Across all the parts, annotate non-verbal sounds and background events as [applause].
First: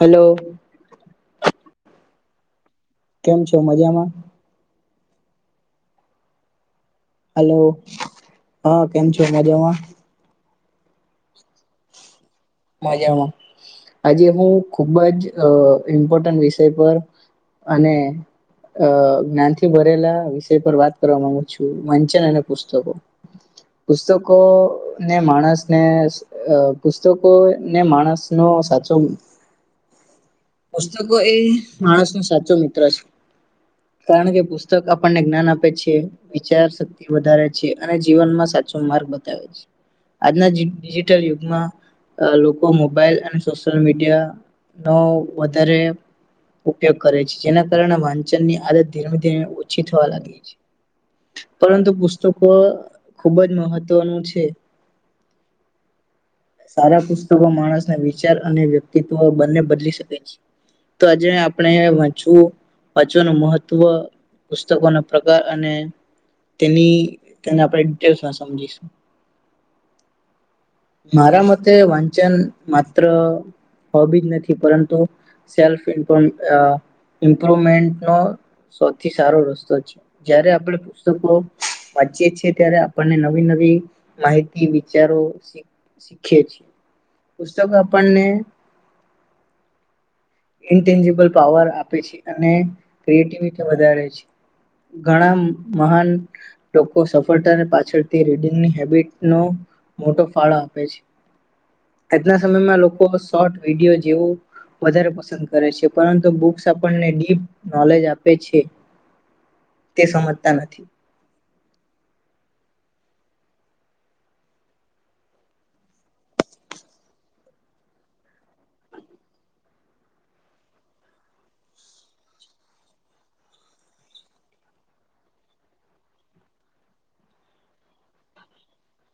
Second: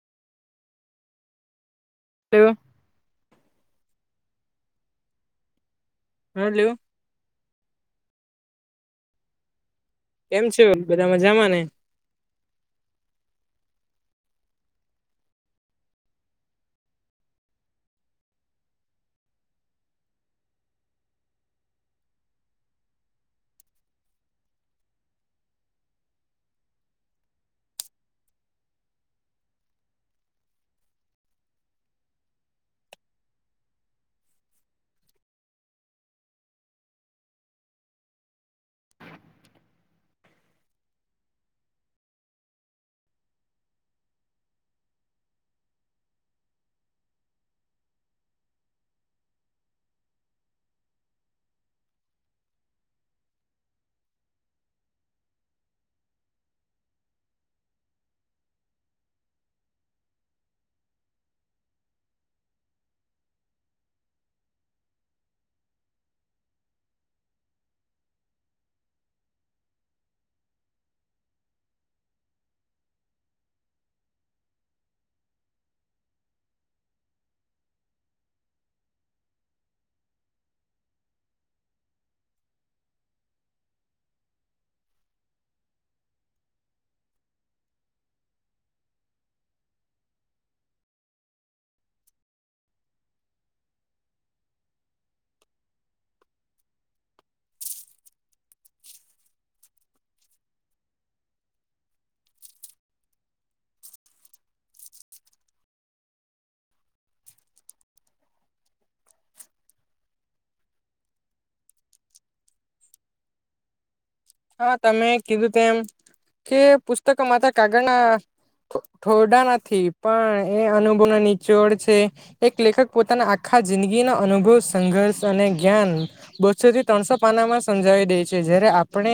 Hello. Hello. કેમ છો, મજા મા? હલો. હલો હા કેમ છો, મજામાં? કેમ છો, બધા મજામાં ને? મજામાં. આજે હું ખુબ જ અહ ઇમ્પોર્ટન્ટ વિષય પર અને અહ જ્ઞાનથી ભરેલા વિષય પર વાત કરવા માંગુ છું, વંચન અને પુસ્તકો. પુસ્તકો ને માણસને અહ પુસ્તક કો ને માણસ નો સાચો પુસ્તકો એ માણસ નો સાચો મિત્ર છે. કારણ કે પુસ્તક આપણને જ્ઞાન આપે છે, વિચાર શક્તિ વધારે છે અને જીવનમાં સાચો માર્ગ બતાવે છે. આજનાજી ડિજિટલ યુગમાં અહ લોકો મોબાઈલ અને સોશિયલ મીડિયા નો વધારે ઉપયોગ કરે છે. જેના કારણે વાંચનની આદત ધીમે ધીમે ઓછી થવા લાગી છે. પરંતુ પુસ્તકો ખુબ જ મહત્વનું છે. સારા પુસ્તકો માણસને વિચાર અને વ્યક્તિત્વ બંને બદલી શકે છે. તો આજે આપણે વાંચવું, વાચવાનું મહત્વ, પુસ્તકોનો પ્રકાર અને તેની તેને આપડે ડિટેલ્સ માં સમજીશું. મારા માં ટે વાંચન માત્ર હોબી જ નથી પરંતુ સેલ્ફ ઇ્પ અહ ઇમ્પ્રુવમેન્ટ નો સૌથી સારો રસ્તો છે. જયારે આપણે પુસ્તકો વાંચીએ છે ત્યારે આપણને નવી નવી માહિતી વિચારો સી સી ખે છે. પુસ્તકો આપણને ઈનટેનજીબલ પાવર આપે છે અને ક્રિએટિવિટી વધારે છે. ઘણા મહાન લોકો સફળતાને પાછળથી રીડિંગની હેબિટ નો મોટો ફાળો આપે છે. આજના સમયમાં લોકો શોર્ટ વિડીયો જેવું વધારે પસંદ કરે છે. પરંતુ બુક્સ આપણને ડીપ નોલેજ આપે છે, તે સમજતા નથી. હા, તમે કીધું તેમ કે પુસ્તકો માતા કાગળના થો-થોરડા નથી પણ એ અનુભવના નીચોળ છે. એક લેખક પોતાના આખા જિંદગીનો અનુભવ સંઘર્ષ અને જ્ઞાન બસો થી ત્રણસો પાનામાં સમજાવી દે છે. જ્યારે આપણે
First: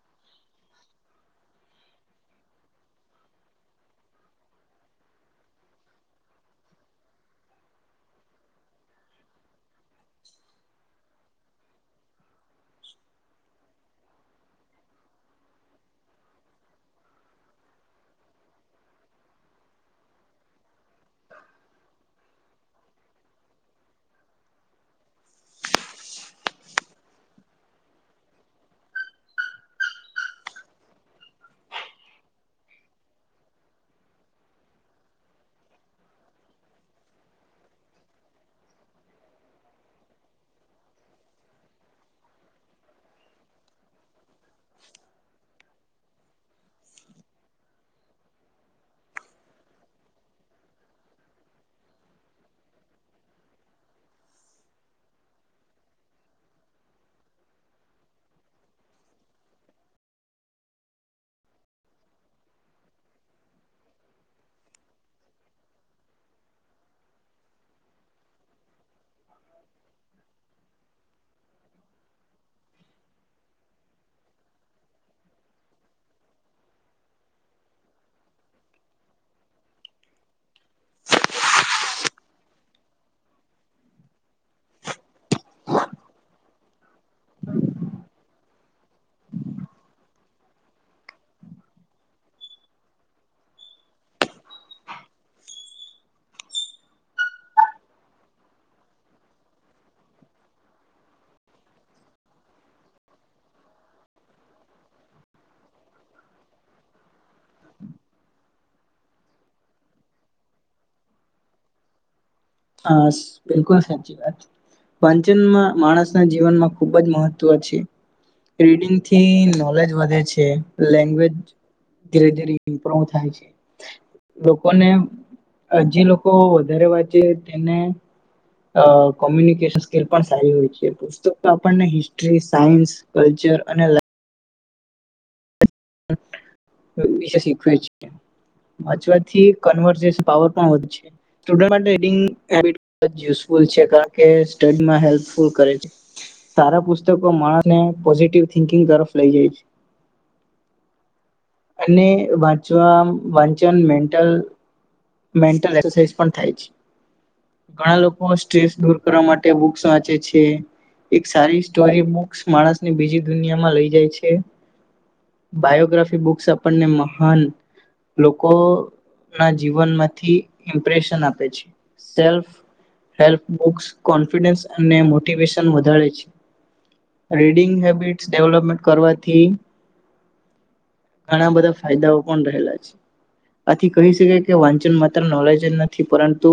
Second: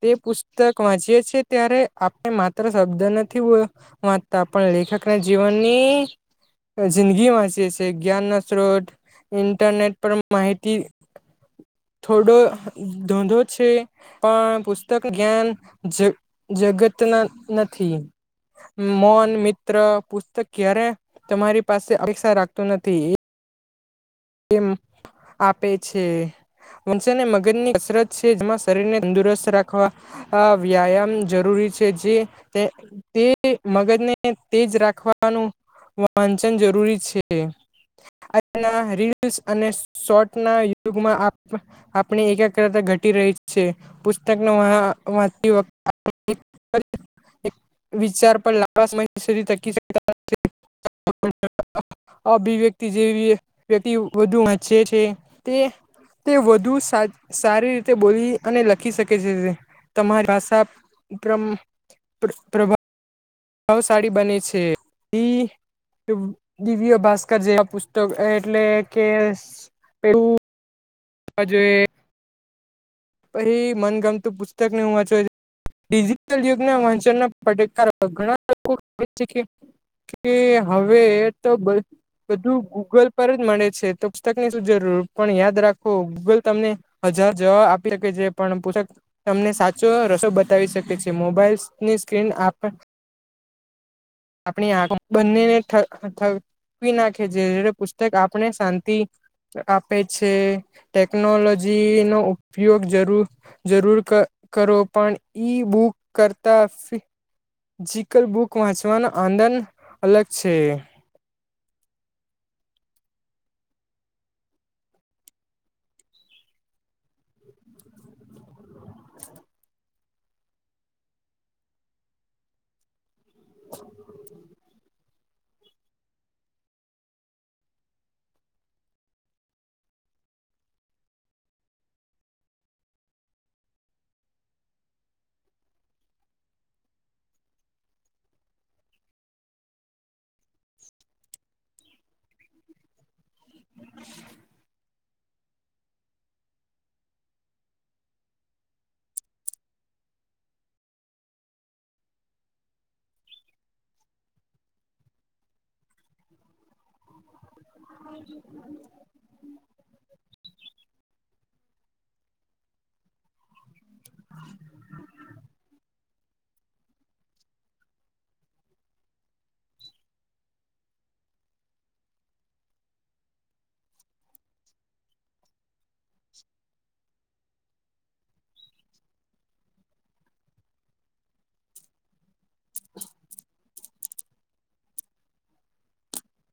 તે પુસ્તક વાંચીએ છીએ ત્યારે આપણે માત્ર શબ્દ નથી વો-વાંચતા પણ લેખકના જીવનની જિંદગી વાંચીએ છીએ. જ્ઞાન ના સ્ત્રોત ઇન્ટરનેટ પર માહિતી થોડો ધોંધો છે. પણ પુસ્તક જ્ઞાન જ જગતના નથી મન મિત્ર પુસ્તક ક્યારે તમારી પાસે અપેક્ષા રાખતું નથી. આપે છે વંચન એ મગજ ની કસરત છે જેમાં શરીરને તંદુરસ્ત રાખવા વ્યાયામ જરૂરી છે જે તે મગજને તેજ રાખવાનું વંચન જરૂરી છે. ના યુગમાં આપણી એકાગ્રતા ઘટી રહી છે પુસ્તક વિચાર પર લા સમ અભિવ્યક્તિ જેવી. વધુ વાચે છે તે તે વધુ સારી રીતે બોલી અને લખી શકે છે તમારી ભાષા પ્રભ ભાવશાળી બને છે દિવ્ય ભાસ્કર જેવા પુસ્તક એટલે કે આ જો એ પછી મનગમતું પુસ્તક ને હું વાંચ ડિજિટલ યુગના વાંચનના પકાર ઘણા લોકો કે હવે તો બધું ગૂગલ પર જ મળે છે તો પુસ્તક ની શું જરૂર પણ યાદ રાખો ગૂગલ તમને હજ જો પણ પતક તમને સાચો રસો બતાવી શકે છે મોબાઈલ ની સ્ક્રીન આપ આપણી આંખ બંનેનેવી નાખે જે પુસ્તક આપણે શાંતિ આપે છે ટેકનોલોજી નો ઉપયોગ જરૂર જરૂર કરો પણ ઈ બુક કરતા મેજીકલ બુકમાં ચવાનો આંદંદ અલગ છે. હા બિલકુલ સાચી વાત વંચનમાં માણસના જીવનમાં ખુબ જ મહત્વ છે રીડિંગથી નોલેજ વધે છે લેંગ્વેજ ધીરે ધીરે ઇમ્પ્રુવ થાય છે. લોકોને હજી લોકો વધારે વાંચે તેને કોમ્યુનિકેશન સ્કીલ પણ સારી હોય છે પુસ્તકો આપણને હિસ્ટ્રી સાયન્સ કલ્ચર અને હમેશા શીખવી જોઈએ, વાચવાથી કનવરઝેશન પાવર પર પણ વધે છે, સ્ટુડન્ટ માટે હેડિંગ [unintelligible] સ્કૂલ છે કારણ કે સ્ટડીમાં હેલ્થ કરે છે સારા પુસ્તકો માણસને પોઝિટિવ થિંકિંગ તરફ લઈ જાય છે. અને વાચ વાંચન મેન્ટલ એસરસાઇઝ પણ થાય છે. ઘણા લોકો સ્ટ્રેસ દૂર કરવા માટે બક્સ વાંચે છે એક સારી સોરી બુક્સ માણસની બીજી દુનિયામાં લઈ જાય છે. બાયોગ્રાફી બુક્સ આપણને મહાન લોકો ના જીવનમાંથી ઇમ્પ્રેશન આપે છે, સેલ્ફ હેલ્ બુક્સ કોન્ફિડન્સ અને મોટિવેશન વધ ધારે છે. રીડિંગ હેબિટ્સ ડેવલપમેન્ટ કરવાથી. ઘણા બધા ફાયદાઓ. પણ રહેલા છે, અત થી કહી શ કે વાંચન માત્ર નોલેજ જ નથી પરંતુ,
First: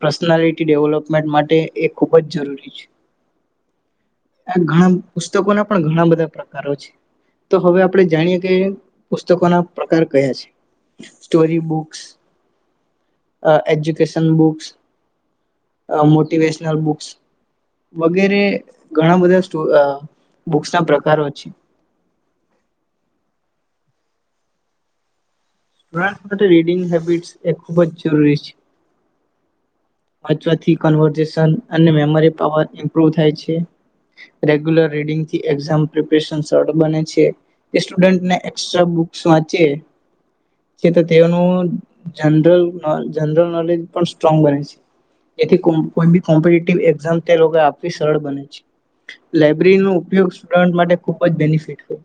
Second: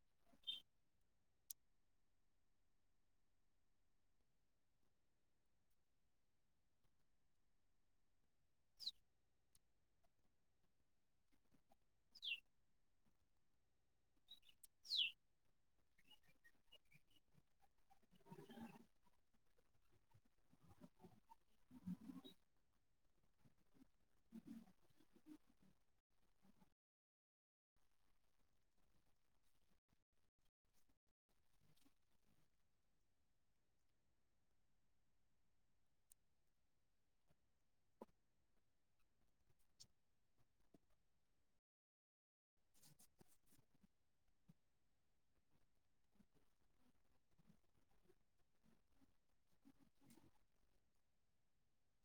પર્સનાલિટી ડેવલપમેન્ટ માટે એ ખૂબ જ જરૂરી છે ઘણા ણા પુસ્તકોના પણ ઘણા બધા પ્રકારો છે તો હવે. આપણે જાણીએ. કે પુસ્તકો ના પ્રકાર. યા છે સ્ટોરી બુક્. એજ્યુકે. સનબોક્સ. મોટિવેશનલ બુક્સ વગેરે ઘણા બધા બુક્સ ના પ્રકારો છે. સ્ટુડન્ટ સાથે રીડિંગ હેબિટસ એ ખૂબ જરૂરરી છે. વાંચવાથી કન્વર્ઝેશન અને મેમરી પાવર ઇમ્પ્રુવ થાય છે રેગ્યુલર રીડિંગથી એક્ઝામ પ્રિપરેશન સરળ બને છે તે સ્ટુડન્ટને એક્સ્ટ્રા બુક્સ વાંચે છે તો તેઓનું જનરલ જનરલ નોલેજ પણ સ્ટ્રોંગ બને છે જેથી કોમેન્ટેટર એક્સામ તે લોકોએ આપવી સરળ બને છે, લબ્રેરીનો ઉપયોગ સ્ટુડ માટે ખૂબ જ બેનફિટ હોય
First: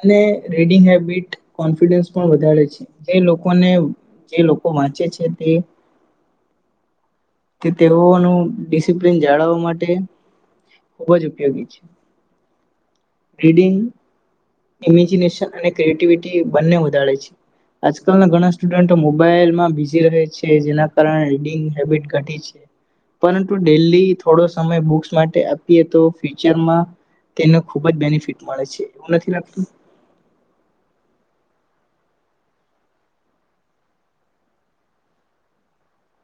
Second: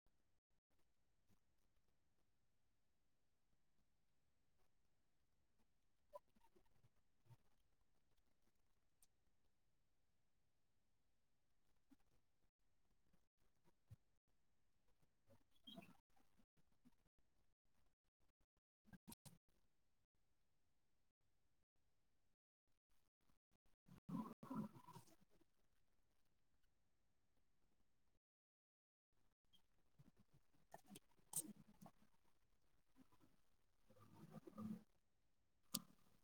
અને રેડિંગ હબિટ, કોન્ફિડન્સ પણ વધારે છે જે લોકોને જે લોકો વાંચે છે તે. તે તેઓનું ડિસિપ્લિન જાળવવા માટે ખૂબ જ ઉપયોગી છે રીડિંગ ઇમેજિનેશન અને ક્રિએટિવિટી બંને વધારે છે, આજકાલના ઘણા સ્ટુડન્ટ મોબાઈલમાં બિઝી રહે છે જેના. કારણે રીડિંગ હેબિટ ઘટી છે, પરંતુ ડેલી થોડો સમય બસ માટે આપીએ તો ફ્યુચર તેને ખુબ જ બેનફિટ મળે છે એવું નથી લાગતું.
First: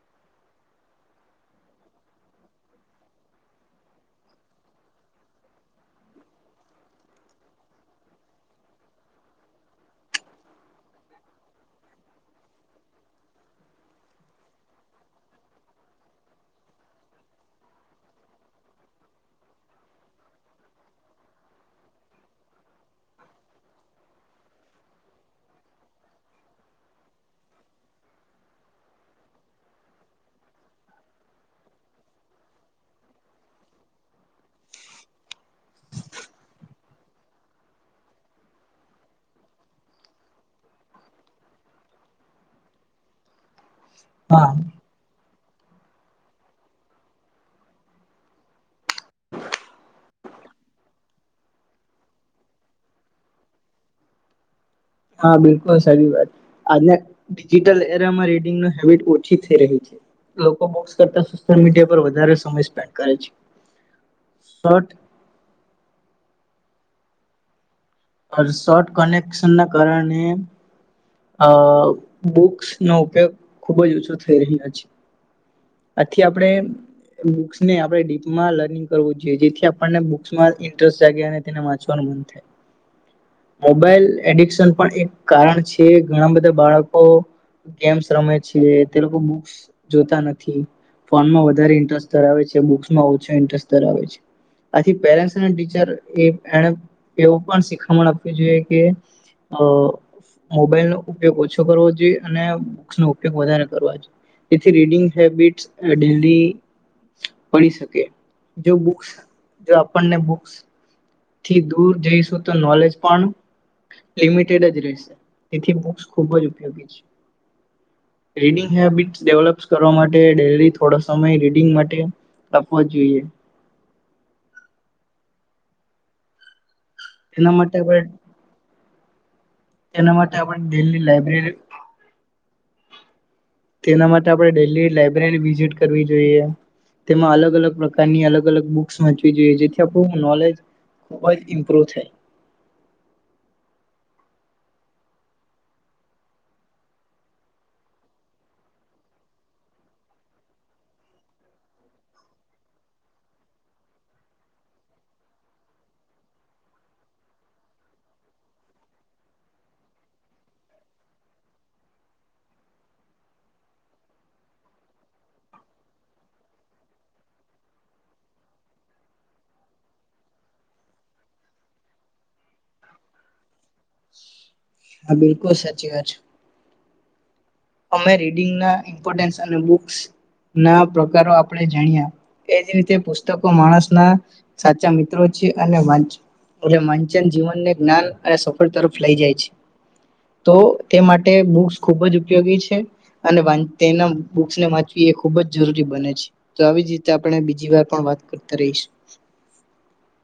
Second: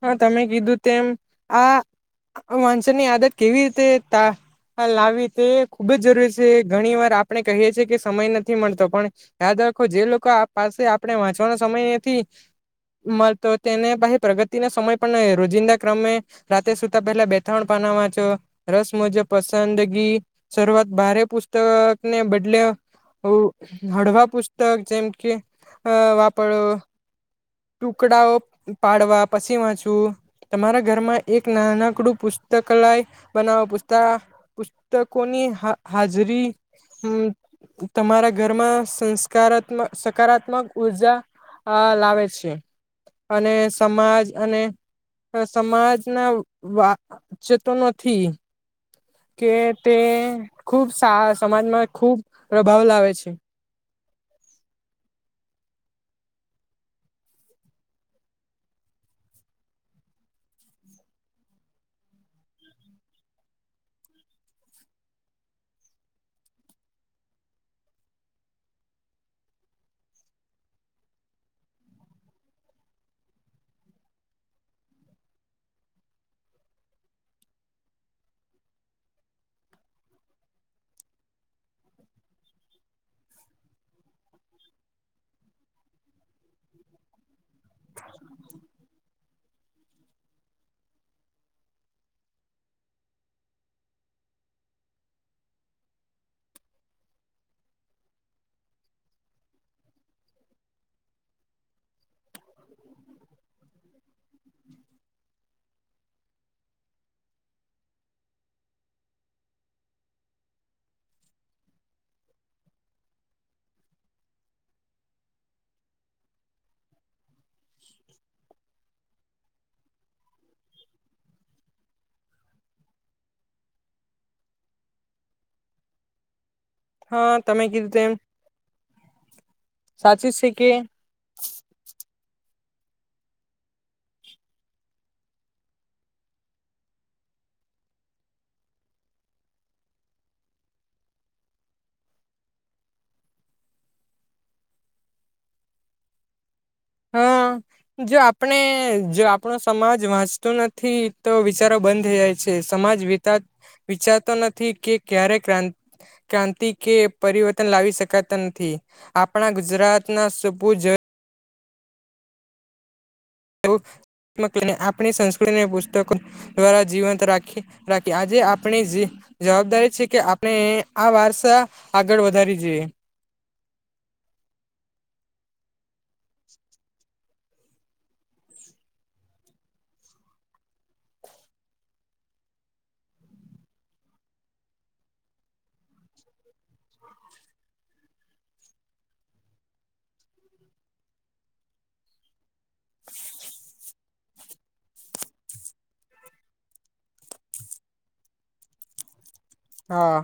હા તમે કીધું તેમ આ વાંચનની આદત કેવી રીતે લાવી તે ખુબ જ જરૂરી છે ઘણી વાર આપણે કહીએ છીએ, કે સમય નથી મળતો પણ યાદ રાખો જે લોકો આ પાસે આપણે વાંચવાનો સમય નથી મળતો તેને ભ પ્રગતિ. સમ રોજિંદા ક્રમે રાતે સુતા પહેલા બેથાણ પાના વાંચો રસ મુજ પસંદગી શરૂઆત, ભારે પુસ્તકને બદલે હળવા પુસ્તક જેમ કે વાપરો ટુકડાઓ પાડવા. પછી વાંચવું તમારા ઘરમાં એક નાનકડું પુસ્તકાલય બનાવ પ પુસ્તકોની હાજરી તમારા ઘરમાં સંસ્કારાત્મ સકારાત્મક ઉર્જા લાવે છે અને સમા હા અને સમાજના વાચતો નથી કે તે ખુબ સમાજમાં ખૂબ પ્રભાવ લાવે છે હા, બિલકુલ સારી વાત આજના ડિજિટલ એરામાં રીડંગ હેબિટ ઓછી થઈ રહી છે, લોકો બક્સ કરતા સોશલ મીડિયા પર વધારે સમય સ્પેન્ડ કરે છે શોર્ટ કનેક્શન ના કારણે અ બુક્સ નો ઉપયોગ ખુબ જ ઓછો થઈ રહ્યો છે આથી આપણે બુકસને આપણે ડીપમાં લર્નિંગ કરવું જોઈએ જેથી આપણને બસમાં ઇન્ટરેસ્ટ જાગે અને તેને વાંચવાનું મન થાય મોબાઈલ એડિકશન પણ એક કારણ છે ઘણા બધા બાળકો ગેમ્સ રમે છે તે લોકો બુક્સ જોતા નથી ફોનમાં વધારે ઇન્ટરેસ્ટ ધરાવે છે, બુક્સમાં ઓછો ઇન્ટરેસ્ટ ધરાવે છે આથી પેરેન્ટ્સ અને ટીચર એ એવું પણ શીખામણ આપવી જોઈએ કે અ મોબાઈલ નો ઉપયોગ ઓછો કરવો જોઈએ અને બુક્સનો ઉપયોગ વધારે કરવો જોઈએ જેથી રીડિંગ હેબિટસ ડેઇલી પડી શકે જોબુક્સ આપણને બુક્સ થી દૂર જઈશું તો નોલેજ પણ લિમિટેડ જ રહેશે તેથી બુક્સ ખૂબ જ ઉપયોગી છે, રીડિંગસ હેબિટસ ડેવલપ કરવા માટે ડેરી થોડો સમય રીડિંગ માટે આપવા જોઈએ હા એના તમે માટે કીધું આપણે તેમ એના સાચું માટે છે આપણે કે દિલ્હી લાઈબ્રેર તેના માટે આપણે ડેઈલી લાઈબ્રેરી વિઝિટ કરવી જોઈએ, તેમાં અલગ અલગ પ્રકારની અલગ અલગ બુક્સ વાંચવી જોઈએ જેથી આપણું નોલેજ ખૂબ જ ઇમ્પ્રુવ થાય હા, જો આપણે જો આપણો સમાજ વાંચતો નથી તો વિચારો બંધ થઈ જાય છે સમાજ વિ વિચારતો નથી કે ક્યારે ક્રા ક્રાંતિ કે પરિવર્તન લાવી શકાતા નથી આપણા ગુજરાતના સપુજ આપણી સંસ્કૃતિ અને પુસ્તકો દ્વારા જીવંત રાખી રાખી આજે આપણી જવાબદારી છે કે આપણે આ વારસા આગળ વધારી જોઈએ હા બિલકુલ સાચી વાત છે અમે રીડંગના ઇમ્પોર્ટન્સ અને બુક્સ ના પ્રકારો આપણે જાણ્યા એજ રીતે પુસ્તકો માણસના સાચા મિત્રો છે અને એ વાંચન જીવનને જ્ઞાન અને સફળ તરફ લઈ જાય છે તો તે માટે બુક્સ ખૂબ જ ઉપયોગી છે અને તેના બુને વાંચવી એ ખુબ જ જરૂરી બને છે, તો આવી જ રીતે આપણે બીજી વાર પણ વાત કરતા રહીશું હા